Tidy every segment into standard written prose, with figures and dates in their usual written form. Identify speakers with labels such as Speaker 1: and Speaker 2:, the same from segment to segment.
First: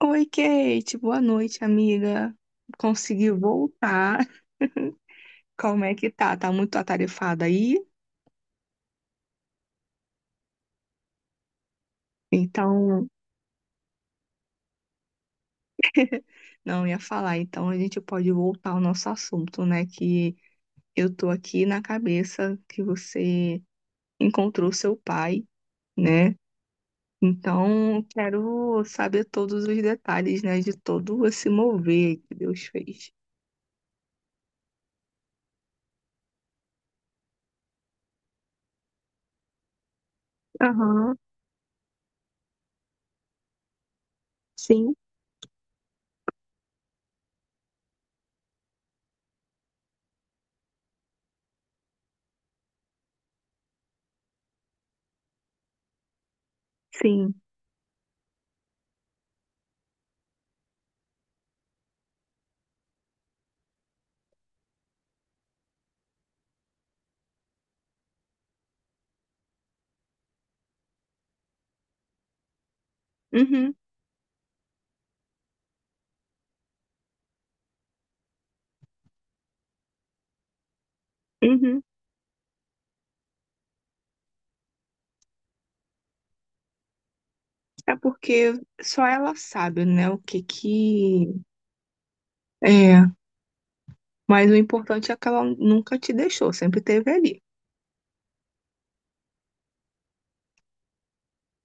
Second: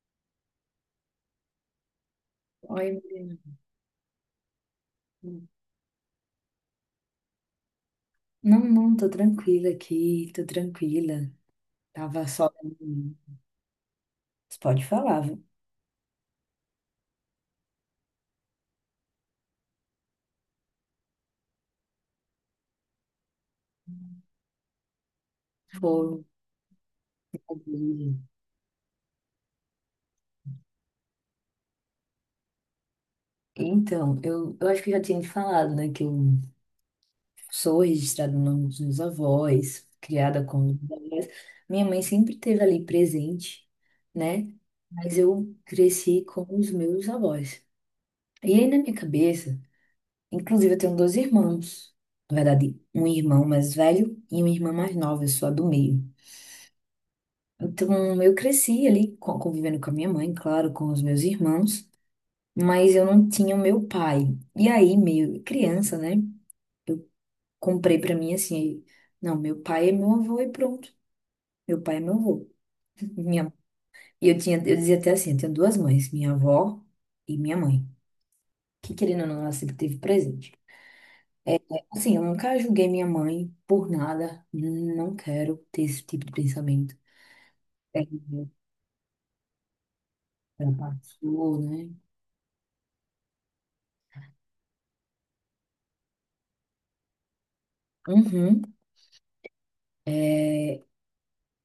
Speaker 1: Oi, Kate, boa noite, amiga.
Speaker 2: Oi, Mariana.
Speaker 1: Conseguiu voltar? Como é que tá? Tá muito atarefada aí?
Speaker 2: Não, não, tô tranquila aqui, tô tranquila. Tava só.
Speaker 1: Então,
Speaker 2: Você pode falar, viu?
Speaker 1: não ia falar. Então, a gente pode voltar ao nosso assunto, né? Que eu tô aqui na cabeça que você encontrou seu pai,
Speaker 2: Foi.
Speaker 1: né? Então, quero saber todos os detalhes, né? De todo esse mover que Deus fez.
Speaker 2: Então, eu acho que eu já tinha te falado, né, que eu sou registrada no nome dos meus avós, criada com os meus
Speaker 1: Aham,
Speaker 2: avós. Minha mãe sempre esteve ali presente, né?
Speaker 1: sim,
Speaker 2: Mas eu cresci com os meus avós. E aí, na minha cabeça, inclusive, eu tenho dois irmãos. Na verdade, um irmão mais velho e uma irmã mais nova, eu sou a do meio.
Speaker 1: sim.
Speaker 2: Então, eu cresci ali convivendo com a minha mãe, claro, com os meus irmãos, mas eu não tinha o meu pai. E aí, meio criança, né? Eu comprei pra mim assim, não, meu pai é meu avô e pronto. Meu pai é meu avô. Minha...
Speaker 1: Uhum,
Speaker 2: E eu tinha, eu dizia até assim, eu tenho duas mães, minha avó e minha mãe, que querendo ou não, ela sempre teve presente.
Speaker 1: uhum.
Speaker 2: Assim, eu nunca julguei minha mãe por nada, não quero ter esse tipo de pensamento.
Speaker 1: É
Speaker 2: É,
Speaker 1: porque só ela sabe, né, o que
Speaker 2: ela
Speaker 1: que
Speaker 2: passou, né?
Speaker 1: é. Mas o importante é que ela nunca te deixou, sempre teve ali.
Speaker 2: Uhum. É,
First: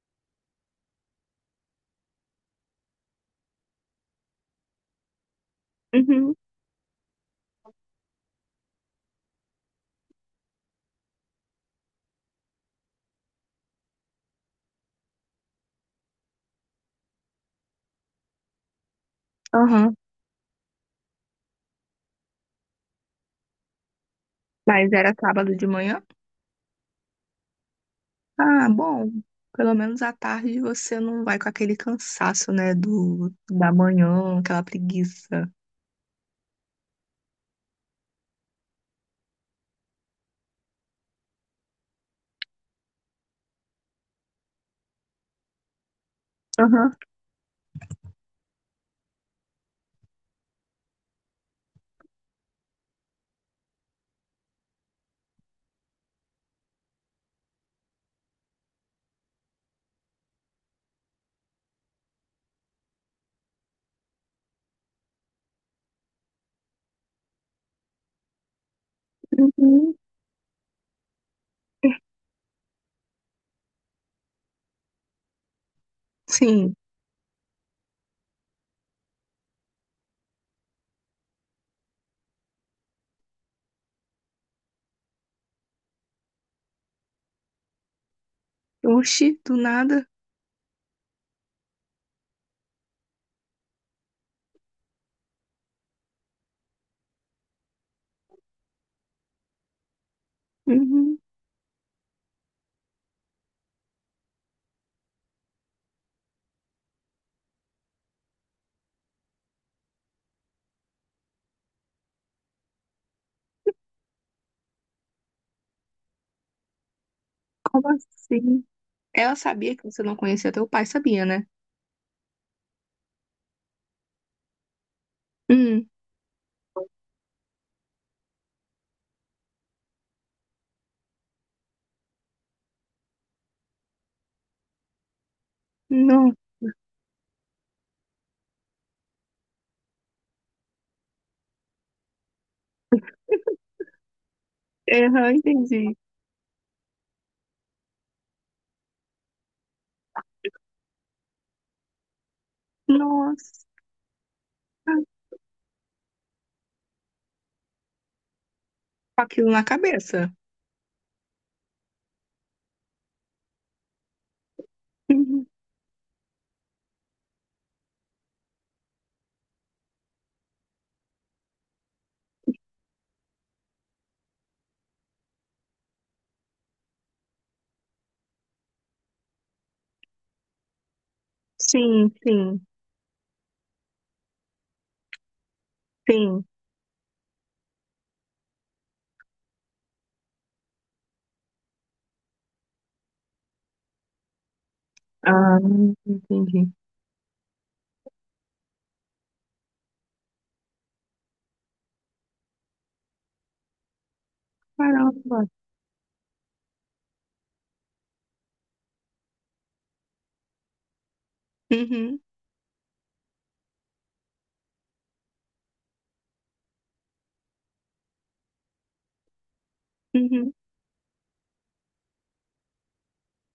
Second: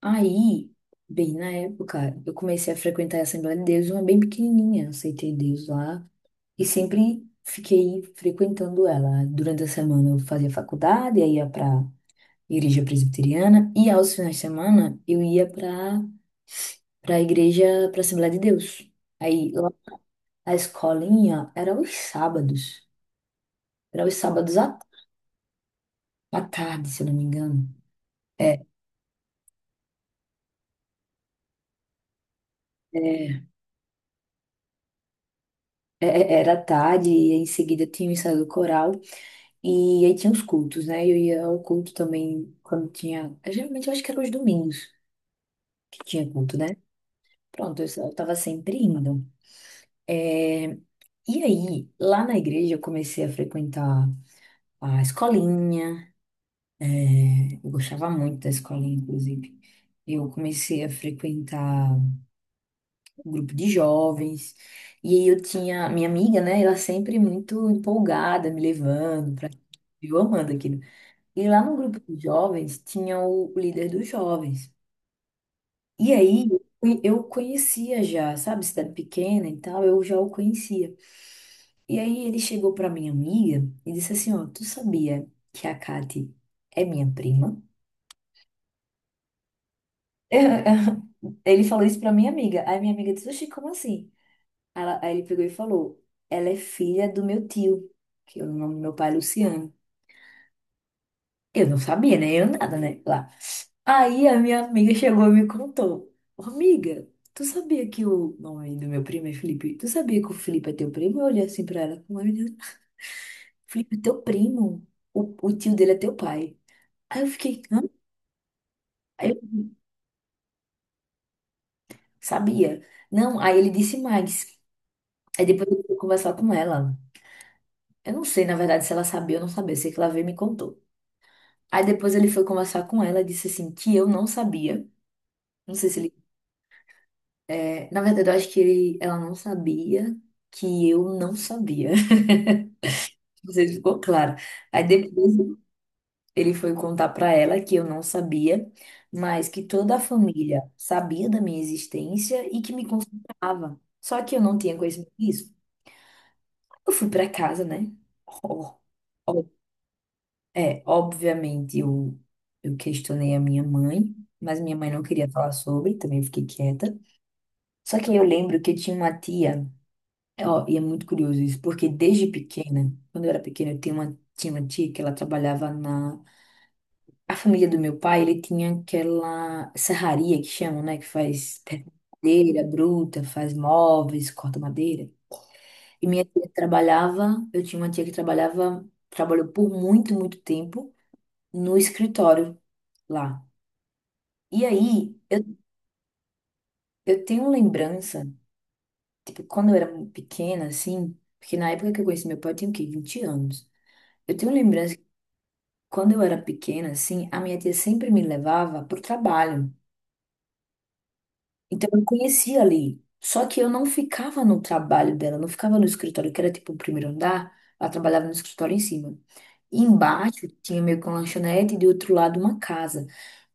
Speaker 2: aí, bem na época, eu comecei a frequentar a Assembleia de Deus, uma bem pequenininha, eu aceitei Deus lá
Speaker 1: Uhum,
Speaker 2: e sempre fiquei frequentando ela. Durante a semana eu fazia faculdade, aí ia para igreja presbiteriana e aos finais de semana eu ia para a igreja, para a Assembleia de Deus. Aí lá,
Speaker 1: aham.
Speaker 2: a escolinha era os sábados à,
Speaker 1: Mas era sábado de manhã?
Speaker 2: à tarde, se eu não me engano. É,
Speaker 1: Ah, bom. Pelo menos à tarde você não vai com aquele cansaço, né, do
Speaker 2: é,
Speaker 1: da manhã, aquela preguiça.
Speaker 2: é, era à tarde e em seguida tinha o ensaio do coral. E aí tinha os cultos, né? Eu ia ao culto também quando tinha. Geralmente eu acho que era os domingos que tinha culto, né?
Speaker 1: Aham.
Speaker 2: Pronto, eu tava sempre indo. É, e aí, lá na igreja, eu comecei a frequentar a escolinha. É, eu gostava muito da escolinha, inclusive. Eu comecei a frequentar um grupo de jovens. E aí eu tinha. Minha amiga, né? Ela sempre muito empolgada, me levando pra.
Speaker 1: Uhum.
Speaker 2: Eu amando aqui. E lá no grupo dos jovens tinha o líder dos jovens. E aí
Speaker 1: Sim.
Speaker 2: eu conhecia já, sabe, cidade pequena e tal, eu já o conhecia. E aí ele chegou pra minha amiga e disse assim, ó, tu sabia que a Kati é minha prima?
Speaker 1: Oxi, do nada.
Speaker 2: Ele falou isso pra minha amiga. Aí minha amiga disse, oxi, como assim? Aí ele pegou e falou, ela é filha do meu tio, que é o nome do meu pai é Luciano.
Speaker 1: Uhum.
Speaker 2: Eu não sabia, né? Eu nada, né? Aí a minha amiga chegou e me contou. "Ô, amiga, tu sabia que o nome do meu primo é Felipe? Tu sabia que o Felipe é teu primo? Eu olhei assim pra ela com uma menina. Felipe, é teu primo. O tio dele é teu pai. Aí eu fiquei, hã?
Speaker 1: Como assim?
Speaker 2: Aí
Speaker 1: Ela
Speaker 2: eu
Speaker 1: sabia que você não conhecia teu pai, sabia, né?
Speaker 2: sabia. Não, aí ele disse mais. Aí depois ele
Speaker 1: Hum,
Speaker 2: foi conversar com ela. Eu não sei, na verdade, se ela sabia ou não sabia. Eu sei que ela veio e me contou. Aí depois ele foi conversar com ela e disse assim, que eu não sabia. Não sei se...
Speaker 1: não.
Speaker 2: É, na verdade, eu acho que ela não sabia que eu não sabia. Não sei se ficou claro. Aí
Speaker 1: Aham,
Speaker 2: depois
Speaker 1: entendi.
Speaker 2: ele foi contar pra ela que eu não sabia, mas que toda a família sabia da minha existência e que me
Speaker 1: Nossa,
Speaker 2: consultava. Só que eu não tinha conhecimento disso. Eu fui pra casa, né? Ó,
Speaker 1: com
Speaker 2: ó,
Speaker 1: aquilo na cabeça.
Speaker 2: é, obviamente eu questionei a minha mãe, mas minha mãe não queria
Speaker 1: Uhum.
Speaker 2: falar sobre, também fiquei quieta. Só que eu lembro que eu tinha uma tia. É, ó, e é muito curioso isso, porque desde pequena, quando eu era pequena, eu tinha uma tia que ela trabalhava na. A família do meu pai, ele tinha aquela serraria que chamam, né? Que faz
Speaker 1: Sim, sim,
Speaker 2: madeira bruta, faz móveis, corta madeira. E minha
Speaker 1: sim.
Speaker 2: tia trabalhava, eu tinha uma tia que trabalhava, trabalhou por muito, muito tempo no escritório lá. E aí,
Speaker 1: Ah, entendi.
Speaker 2: eu tenho lembrança, tipo, quando eu era pequena, assim, porque na época que eu conheci meu pai, eu tinha o quê? 20 anos. Eu tenho lembrança.
Speaker 1: Caramba.
Speaker 2: Quando eu era pequena, assim, a minha tia sempre me levava para o trabalho. Então eu
Speaker 1: Uhum,
Speaker 2: conhecia ali. Só que eu não ficava no trabalho dela, não ficava no escritório, que era tipo o primeiro andar. Ela trabalhava no escritório em cima. E embaixo
Speaker 1: uhum,
Speaker 2: tinha meio que uma lanchonete e do outro lado uma casa.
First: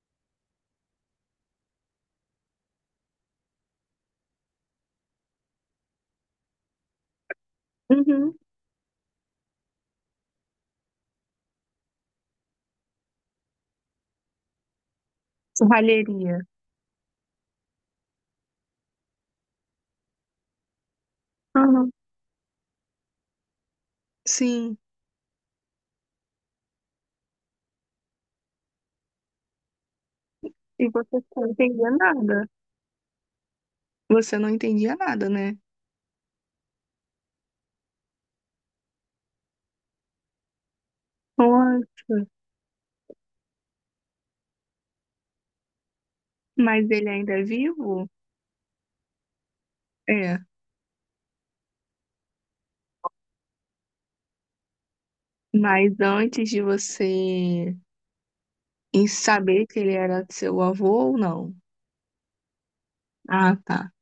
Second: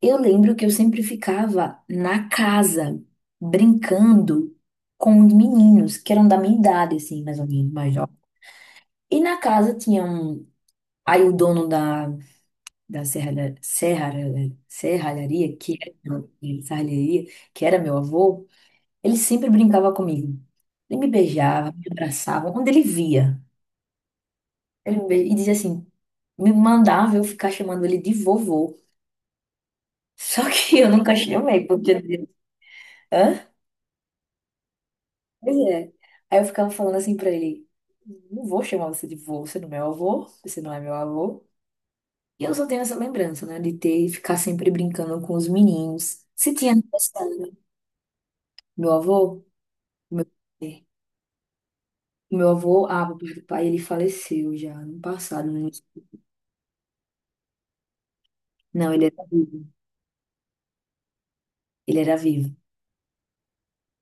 Speaker 2: Eu lembro que eu sempre ficava na casa, brincando com os meninos, que eram da minha idade, assim, mais ou menos, mais jovens.
Speaker 1: uhum.
Speaker 2: E na casa tinha um. Aí o dono da serralharia, que era,
Speaker 1: Serralheria.
Speaker 2: serralheria, que era meu avô, ele sempre brincava comigo. Ele me beijava, me
Speaker 1: Aham.
Speaker 2: abraçava, onde ele via.
Speaker 1: Sim.
Speaker 2: E dizia assim, me mandava eu ficar chamando ele de vovô. Só que eu
Speaker 1: E
Speaker 2: nunca
Speaker 1: você não
Speaker 2: chamei,
Speaker 1: entendia
Speaker 2: porque...
Speaker 1: nada.
Speaker 2: Hã?
Speaker 1: Você não entendia nada,
Speaker 2: Pois
Speaker 1: né?
Speaker 2: é. Aí eu ficava falando assim pra ele, não vou chamar você de vô, você não é meu avô, você não é meu avô.
Speaker 1: Nossa.
Speaker 2: E eu só tenho essa lembrança, né, de ter, ficar sempre brincando com os meninos. Se tinha
Speaker 1: Mas ele ainda é
Speaker 2: aniversário,
Speaker 1: vivo?
Speaker 2: meu avô, meu,
Speaker 1: É.
Speaker 2: é, meu avô, ah, meu pai, do pai, ele faleceu já no passado, né?
Speaker 1: Mas antes de você
Speaker 2: Não, ele
Speaker 1: em
Speaker 2: era vivo.
Speaker 1: saber que ele era seu avô ou não?
Speaker 2: Ele era vivo.
Speaker 1: Ah, tá.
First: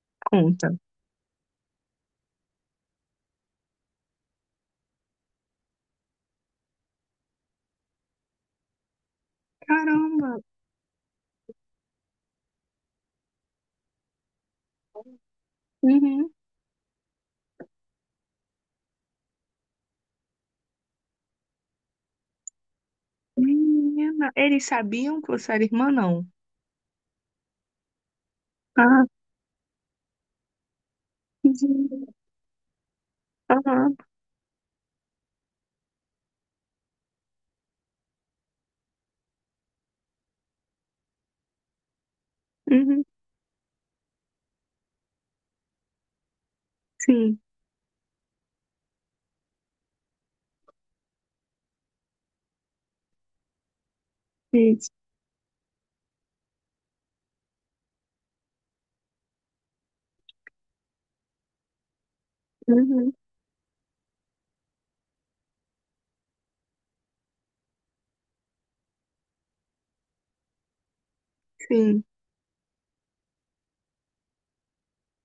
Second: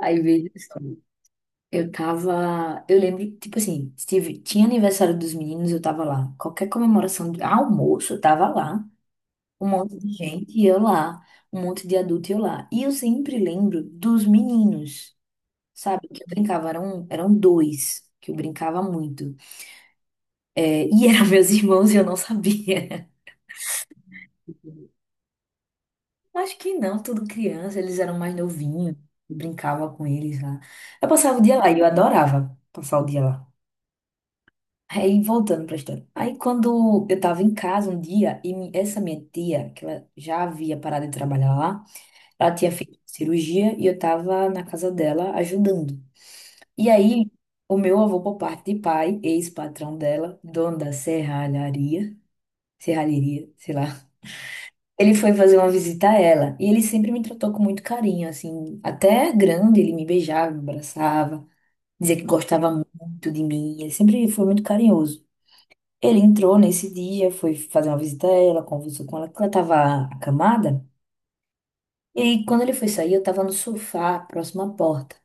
Speaker 2: Aí veja
Speaker 1: Conta.
Speaker 2: só. Eu tava. Eu lembro, tipo assim, tive, tinha aniversário dos meninos, eu tava lá. Qualquer comemoração de almoço, eu tava lá. Um monte de
Speaker 1: Caramba.
Speaker 2: gente e eu lá. Um monte de adulto e eu lá. E eu sempre lembro dos meninos, sabe? Que eu
Speaker 1: Uhum.
Speaker 2: brincava, eram, eram dois que eu brincava muito. É, e eram meus irmãos e eu não sabia.
Speaker 1: Menina. Eles sabiam que você era irmã, não?
Speaker 2: Acho que não, tudo criança, eles eram mais novinhos,
Speaker 1: Ah,
Speaker 2: eu brincava com eles lá. Eu passava o dia lá e eu
Speaker 1: entendi.
Speaker 2: adorava passar o dia lá.
Speaker 1: Aham.
Speaker 2: Aí, voltando pra história. Aí, quando eu tava em casa um dia, e essa minha tia, que ela já havia parado de trabalhar lá, ela tinha feito
Speaker 1: Uhum.
Speaker 2: cirurgia e eu tava na casa dela ajudando. E aí,
Speaker 1: Sim,
Speaker 2: o meu avô, por parte de pai, ex-patrão dela, dono da serralharia, serralheria, sei lá.
Speaker 1: isso.
Speaker 2: Ele foi fazer uma visita a ela e ele sempre me tratou com muito carinho, assim, até grande, ele me beijava, me abraçava, dizia que gostava
Speaker 1: Uhum,
Speaker 2: muito de mim, ele sempre foi muito carinhoso. Ele entrou nesse dia, foi fazer uma visita a ela, conversou com ela, que ela estava acamada,
Speaker 1: sim.
Speaker 2: e aí, quando ele foi sair, eu estava no sofá, próximo à porta.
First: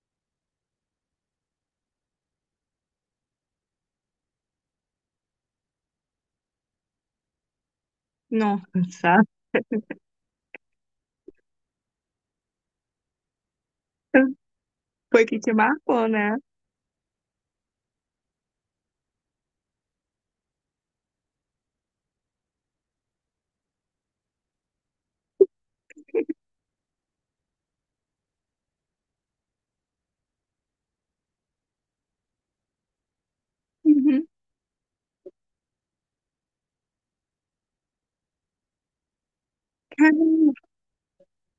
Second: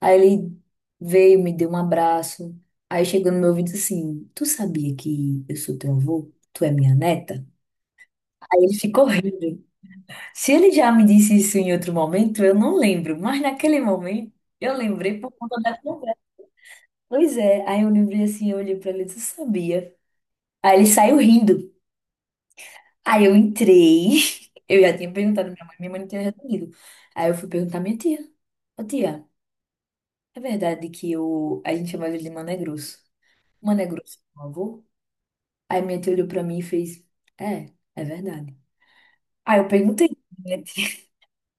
Speaker 2: Aí ele veio, me deu um abraço, aí chegou no meu ouvido assim: Tu sabia que eu sou teu avô? Tu é minha neta? Aí ele ficou
Speaker 1: Nossa,
Speaker 2: rindo. Se ele já me disse isso em outro momento, eu não lembro, mas naquele momento eu lembrei
Speaker 1: foi
Speaker 2: por
Speaker 1: que te
Speaker 2: conta da
Speaker 1: marcou,
Speaker 2: conversa.
Speaker 1: né?
Speaker 2: Pois é, aí eu lembrei assim, eu olhei pra ele e disse, eu sabia. Aí ele saiu rindo. Aí eu entrei, eu já tinha perguntado à minha mãe não tinha respondido. Aí eu fui perguntar à minha tia. Ô tia, é verdade que eu... a gente chamava ele de Mané Grosso. Mané Grosso,
Speaker 1: Uhum.
Speaker 2: meu avô? Aí minha tia olhou pra mim e fez, é, é verdade. Aí eu perguntei,
Speaker 1: Caramba.
Speaker 2: né?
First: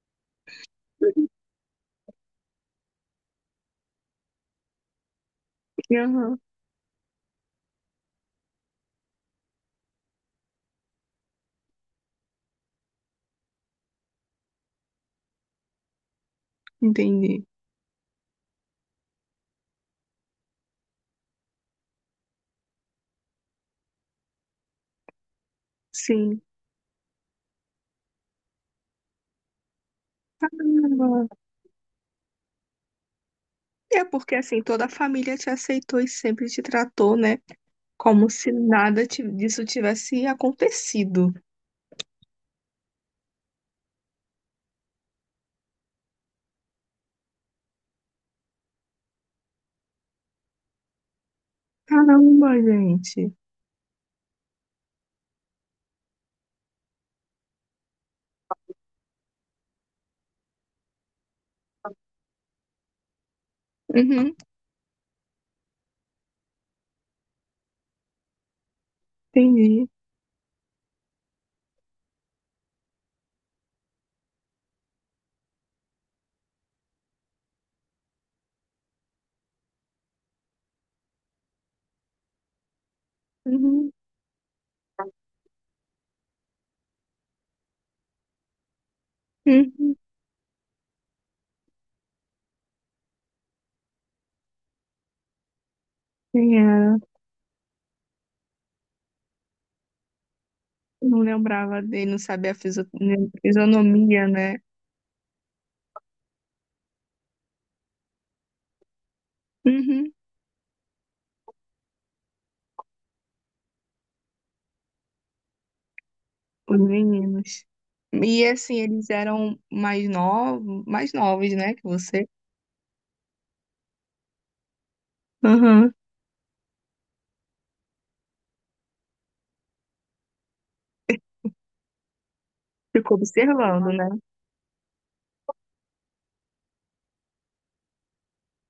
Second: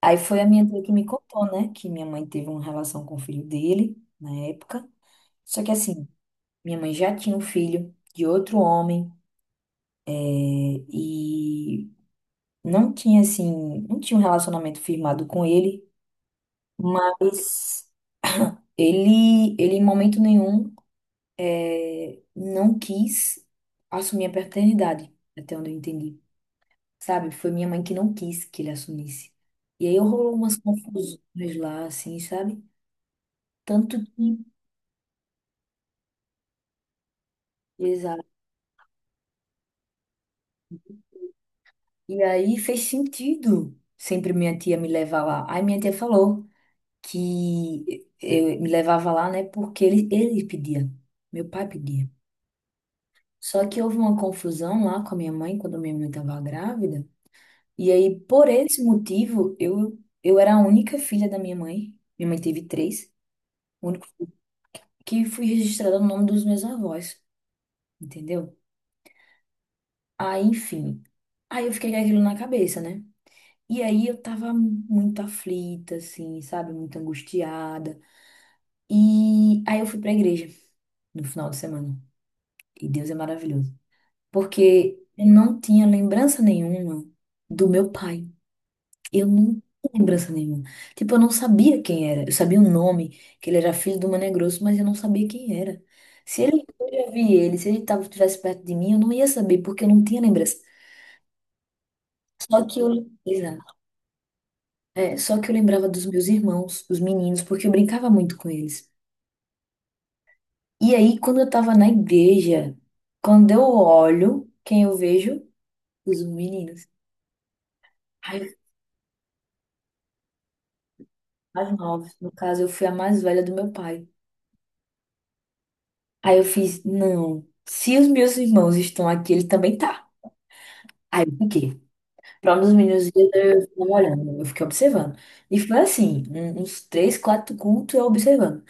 Speaker 2: Aí foi a minha tia que me contou, né, que minha mãe teve uma relação com o filho dele na época. Só que assim,
Speaker 1: Aham,
Speaker 2: minha mãe já tinha um filho de outro homem, é, e não tinha assim, não tinha um relacionamento firmado com ele,
Speaker 1: entendi.
Speaker 2: mas ele em momento nenhum, é, não quis assumir a paternidade, até onde eu entendi.
Speaker 1: Sim.
Speaker 2: Sabe? Foi minha mãe que não quis que ele assumisse. E aí rolou umas
Speaker 1: Caramba.
Speaker 2: confusões lá, assim, sabe? Tanto
Speaker 1: É
Speaker 2: que...
Speaker 1: porque assim, toda a família te aceitou e sempre te tratou, né?
Speaker 2: Exato.
Speaker 1: Como se nada ti- disso tivesse acontecido.
Speaker 2: E aí fez sentido sempre minha tia me levar lá. Aí minha tia falou que eu me levava lá, né? Porque ele pedia, meu pai pedia.
Speaker 1: Caramba, gente.
Speaker 2: Só que houve uma confusão lá com a minha mãe, quando minha mãe estava grávida. E aí, por esse motivo, eu era a única filha da minha mãe. Minha mãe teve três. O único
Speaker 1: Uhum,
Speaker 2: que fui registrada no nome dos meus avós, entendeu?
Speaker 1: entendi.
Speaker 2: Aí, enfim. Aí eu fiquei com aquilo na cabeça, né? E aí eu tava muito aflita, assim, sabe? Muito angustiada. E aí eu fui pra igreja no final de semana. E Deus é maravilhoso.
Speaker 1: Uhum,
Speaker 2: Porque eu não tinha lembrança nenhuma do meu pai. Eu não tinha
Speaker 1: uhum.
Speaker 2: lembrança nenhuma. Tipo, eu não sabia quem era. Eu sabia o nome, que ele era filho do Mané Grosso, mas eu não sabia quem era. Se
Speaker 1: Quem
Speaker 2: ele, eu
Speaker 1: era?
Speaker 2: já vi ele, se ele tava, estivesse perto de mim, eu não ia saber, porque eu não tinha lembrança.
Speaker 1: Não lembrava dele, não sabia a
Speaker 2: Só que eu,
Speaker 1: né,
Speaker 2: exato.
Speaker 1: fisionomia, né?
Speaker 2: É, só que eu lembrava dos meus irmãos, os meninos, porque eu brincava muito com eles.
Speaker 1: Uhum,
Speaker 2: E aí, quando eu tava na igreja, quando eu olho, quem eu vejo? Os
Speaker 1: os
Speaker 2: meninos.
Speaker 1: meninos. E
Speaker 2: Aí,
Speaker 1: assim, eles eram mais novos,
Speaker 2: as
Speaker 1: né, que
Speaker 2: novas,
Speaker 1: você.
Speaker 2: no caso, eu fui a mais velha do meu pai.
Speaker 1: Aham.
Speaker 2: Aí eu fiz, não, se os meus irmãos estão aqui, ele também tá. Aí eu fiquei. Para um dos meninos
Speaker 1: Ficou
Speaker 2: dias eu fiquei
Speaker 1: observando, né?
Speaker 2: olhando, eu fiquei observando. E foi assim, uns três, quatro cultos eu observando.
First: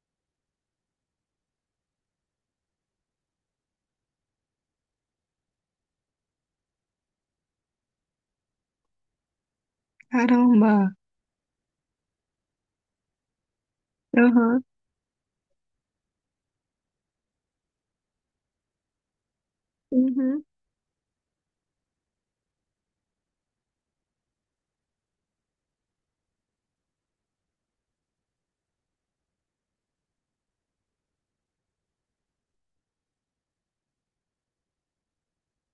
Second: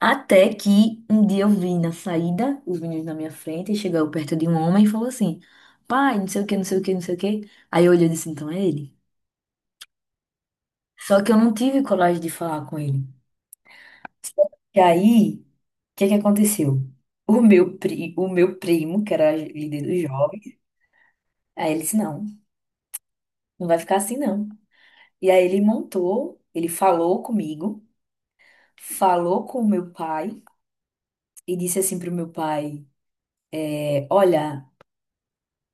Speaker 2: Até que um dia eu vi na saída os meninos na minha frente e chegou perto de um homem e falou assim: Pai, não sei o que, não sei o que, não sei o que. Aí eu olhei e disse: Então é ele.
Speaker 1: Caramba.
Speaker 2: Só que eu não tive coragem de falar com ele.
Speaker 1: Aham.
Speaker 2: E aí, o que que aconteceu? O meu primo, que era líder dos jovens,
Speaker 1: Uhum.
Speaker 2: aí ele disse: Não, não vai ficar assim não. E aí ele montou, ele falou comigo. Falou com o meu pai e disse assim pro meu pai: Olha,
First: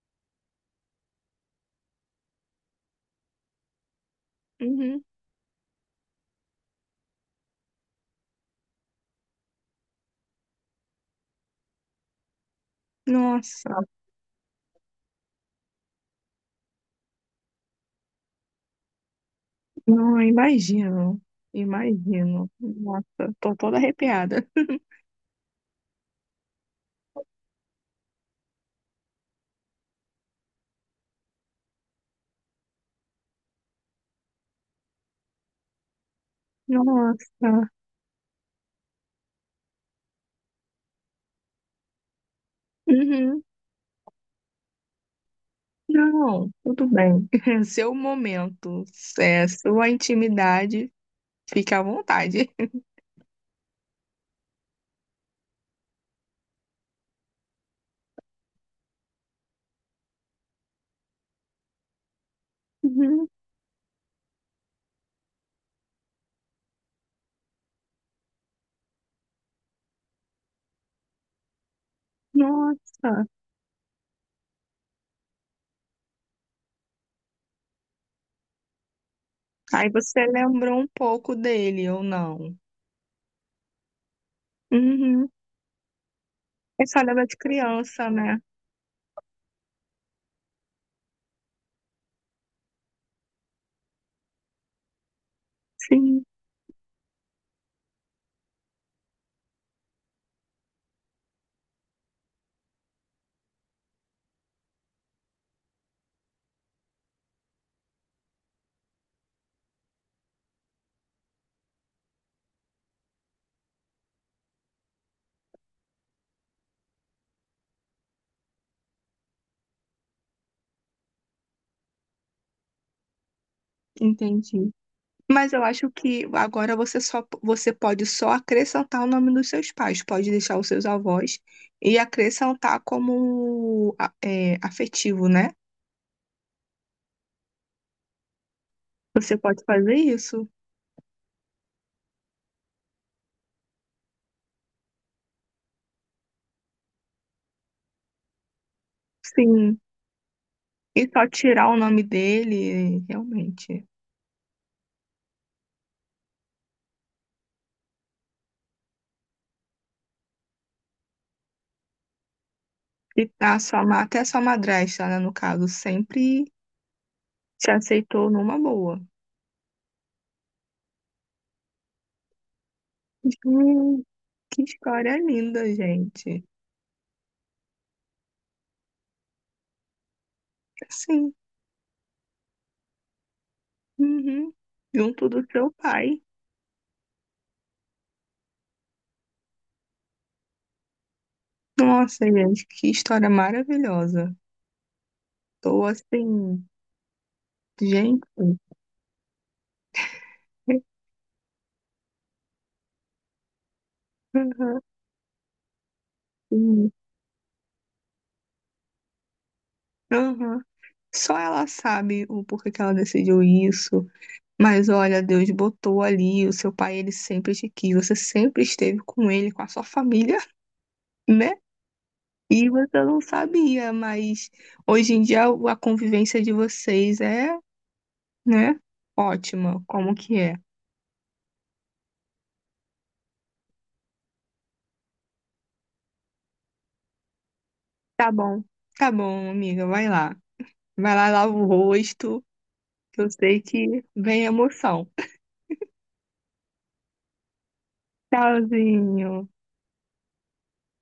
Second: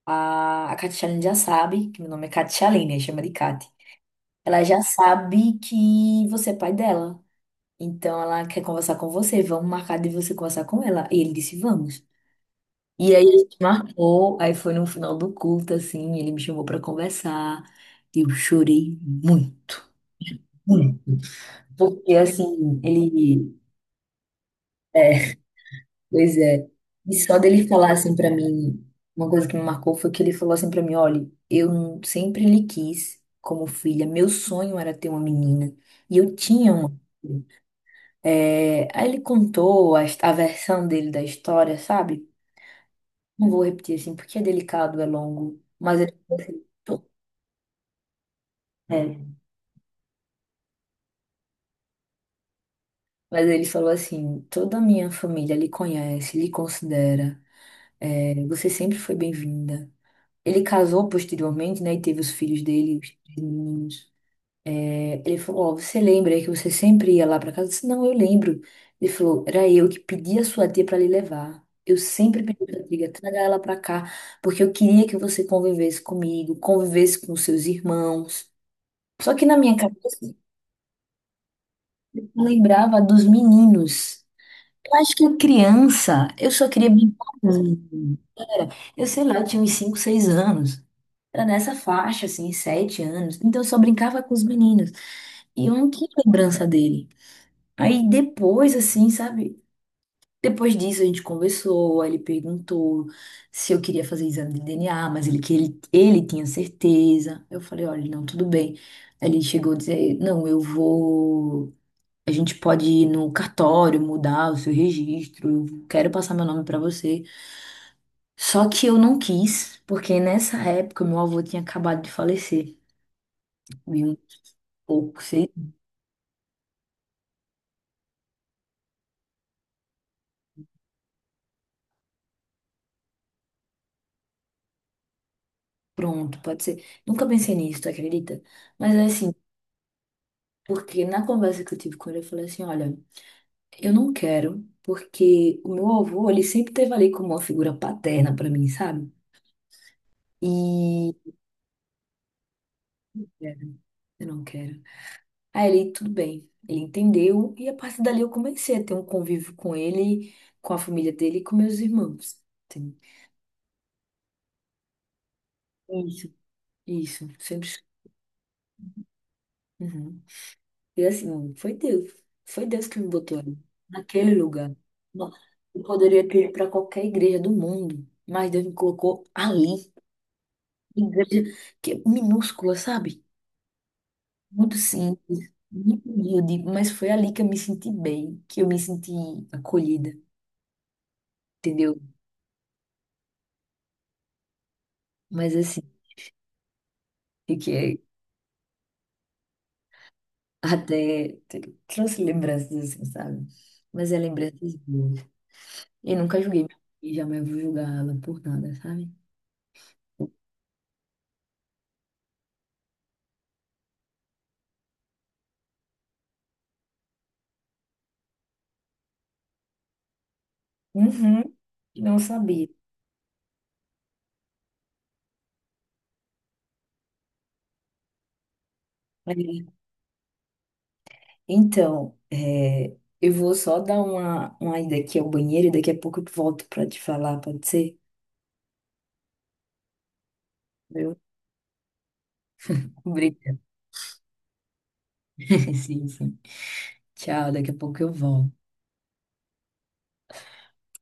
Speaker 2: a Catialine já sabe, que meu nome é Catialine, né, chama de Cati. Ela já
Speaker 1: Uhum.
Speaker 2: sabe que você é pai dela. Então ela quer conversar com você. Vamos marcar de você conversar com ela. E ele disse: Vamos. E aí a gente
Speaker 1: Nossa,
Speaker 2: marcou. Aí foi no final do culto, assim. Ele me chamou pra conversar. Eu chorei muito.
Speaker 1: não, eu
Speaker 2: Muito.
Speaker 1: imagino.
Speaker 2: Porque,
Speaker 1: Imagino.
Speaker 2: assim,
Speaker 1: Nossa,
Speaker 2: ele...
Speaker 1: tô toda arrepiada.
Speaker 2: Pois é. E só dele falar assim pra mim, uma coisa que me marcou foi que ele falou assim pra mim, olha, sempre lhe quis como filha, meu sonho era ter uma menina. E eu tinha uma.
Speaker 1: Nossa.
Speaker 2: É, aí ele contou a versão dele da história, sabe?
Speaker 1: Uhum.
Speaker 2: Não vou repetir assim, porque é delicado, é longo. Mas ele falou
Speaker 1: Não,
Speaker 2: assim,
Speaker 1: tudo bem. Seu momento,
Speaker 2: É,
Speaker 1: é, sua intimidade, fica à vontade.
Speaker 2: mas ele falou assim, toda a minha família lhe conhece, lhe considera. Você sempre foi bem-vinda. Ele casou posteriormente, né? E teve os filhos dele, os
Speaker 1: Uhum.
Speaker 2: três meninos. Ele falou: Ó, você lembra que você sempre ia lá pra casa? Eu disse: Não, eu lembro. Ele falou: Era eu que pedi a sua tia pra lhe levar. Eu sempre pedi pra tia,
Speaker 1: Nossa.
Speaker 2: traga ela pra cá, porque eu queria que você convivesse comigo, convivesse com seus irmãos. Só que na minha
Speaker 1: Aí
Speaker 2: cabeça,
Speaker 1: você lembrou um pouco dele, ou
Speaker 2: eu
Speaker 1: não?
Speaker 2: lembrava dos meninos. Eu acho
Speaker 1: Uhum.
Speaker 2: que criança, eu só
Speaker 1: Eu
Speaker 2: queria
Speaker 1: só
Speaker 2: brincar
Speaker 1: lembro de
Speaker 2: com eles.
Speaker 1: criança, né?
Speaker 2: Eu sei lá, eu tinha uns 5, 6 anos. Era nessa faixa, assim, sete anos. Então eu só brincava com os meninos. E eu não tinha
Speaker 1: Sim,
Speaker 2: lembrança dele. Aí depois, assim, sabe? Depois disso a gente conversou, aí ele perguntou se eu queria fazer exame de DNA, mas ele tinha certeza. Eu falei, olha, não, tudo bem. Aí ele chegou a dizer, não, eu vou. A gente pode ir no cartório, mudar o seu registro, eu quero passar meu nome pra você. Só que eu não quis, porque nessa época meu avô tinha acabado de falecer.
Speaker 1: entendi.
Speaker 2: Ou que sei,
Speaker 1: Mas eu acho que agora você só você pode só acrescentar o nome dos seus pais, pode deixar os seus avós e acrescentar como é, afetivo, né?
Speaker 2: pronto, pode ser. Nunca pensei nisso, tu acredita? Mas é assim,
Speaker 1: Você pode fazer isso?
Speaker 2: porque na conversa que eu tive com ele, eu falei assim, olha, eu não quero, porque o meu avô, ele sempre teve ali como uma figura paterna pra mim, sabe?
Speaker 1: Sim. E
Speaker 2: E
Speaker 1: só tirar o nome dele, realmente.
Speaker 2: eu não quero. Aí ele, tudo bem. Ele entendeu e a partir dali eu comecei a ter um convívio com ele, com a família dele e com meus irmãos. Sim.
Speaker 1: E tá a sua, até a sua madrasta, né, no caso,
Speaker 2: Isso,
Speaker 1: sempre
Speaker 2: isso, sempre.
Speaker 1: te aceitou numa boa.
Speaker 2: Uhum. E assim, foi Deus. Foi Deus que me botou ali, naquele
Speaker 1: Que
Speaker 2: lugar.
Speaker 1: história
Speaker 2: Não-
Speaker 1: linda,
Speaker 2: Eu poderia ter
Speaker 1: gente.
Speaker 2: ido para qualquer igreja do mundo, mas Deus me colocou ali.
Speaker 1: Sim,
Speaker 2: Igreja que é minúscula, sabe?
Speaker 1: uhum.
Speaker 2: Muito
Speaker 1: Junto
Speaker 2: simples,
Speaker 1: do seu
Speaker 2: muito
Speaker 1: pai.
Speaker 2: humilde, mas foi ali que eu me senti bem, que eu me senti acolhida, entendeu?
Speaker 1: Nossa, gente, que história maravilhosa.
Speaker 2: Mas assim,
Speaker 1: Tô assim,
Speaker 2: fiquei
Speaker 1: gente.
Speaker 2: até. Trouxe lembranças assim, sabe? Mas é lembranças
Speaker 1: Uhum,
Speaker 2: boas. Eu nunca julguei minha
Speaker 1: sim,
Speaker 2: mãe, jamais vou julgar ela por nada, sabe?
Speaker 1: uhum. Só ela sabe o porquê que ela decidiu isso. Mas olha, Deus botou ali, o seu pai, ele sempre te quis, você sempre esteve com ele, com a sua família,
Speaker 2: Uhum,
Speaker 1: né?
Speaker 2: não sabia.
Speaker 1: E você não sabia, mas hoje em dia a convivência de vocês é, né?
Speaker 2: É,
Speaker 1: Ótima, como que é?
Speaker 2: Então, eu vou só dar uma ida aqui ao banheiro e daqui a pouco eu volto para te falar, pode ser?
Speaker 1: Tá bom, tá bom, amiga, vai lá.
Speaker 2: Viu?
Speaker 1: Vai lá, lava o rosto, que eu
Speaker 2: Obrigada.
Speaker 1: sei que vem emoção.
Speaker 2: Sim, sim. Tchau, daqui a pouco eu volto.
Speaker 1: Tchauzinho.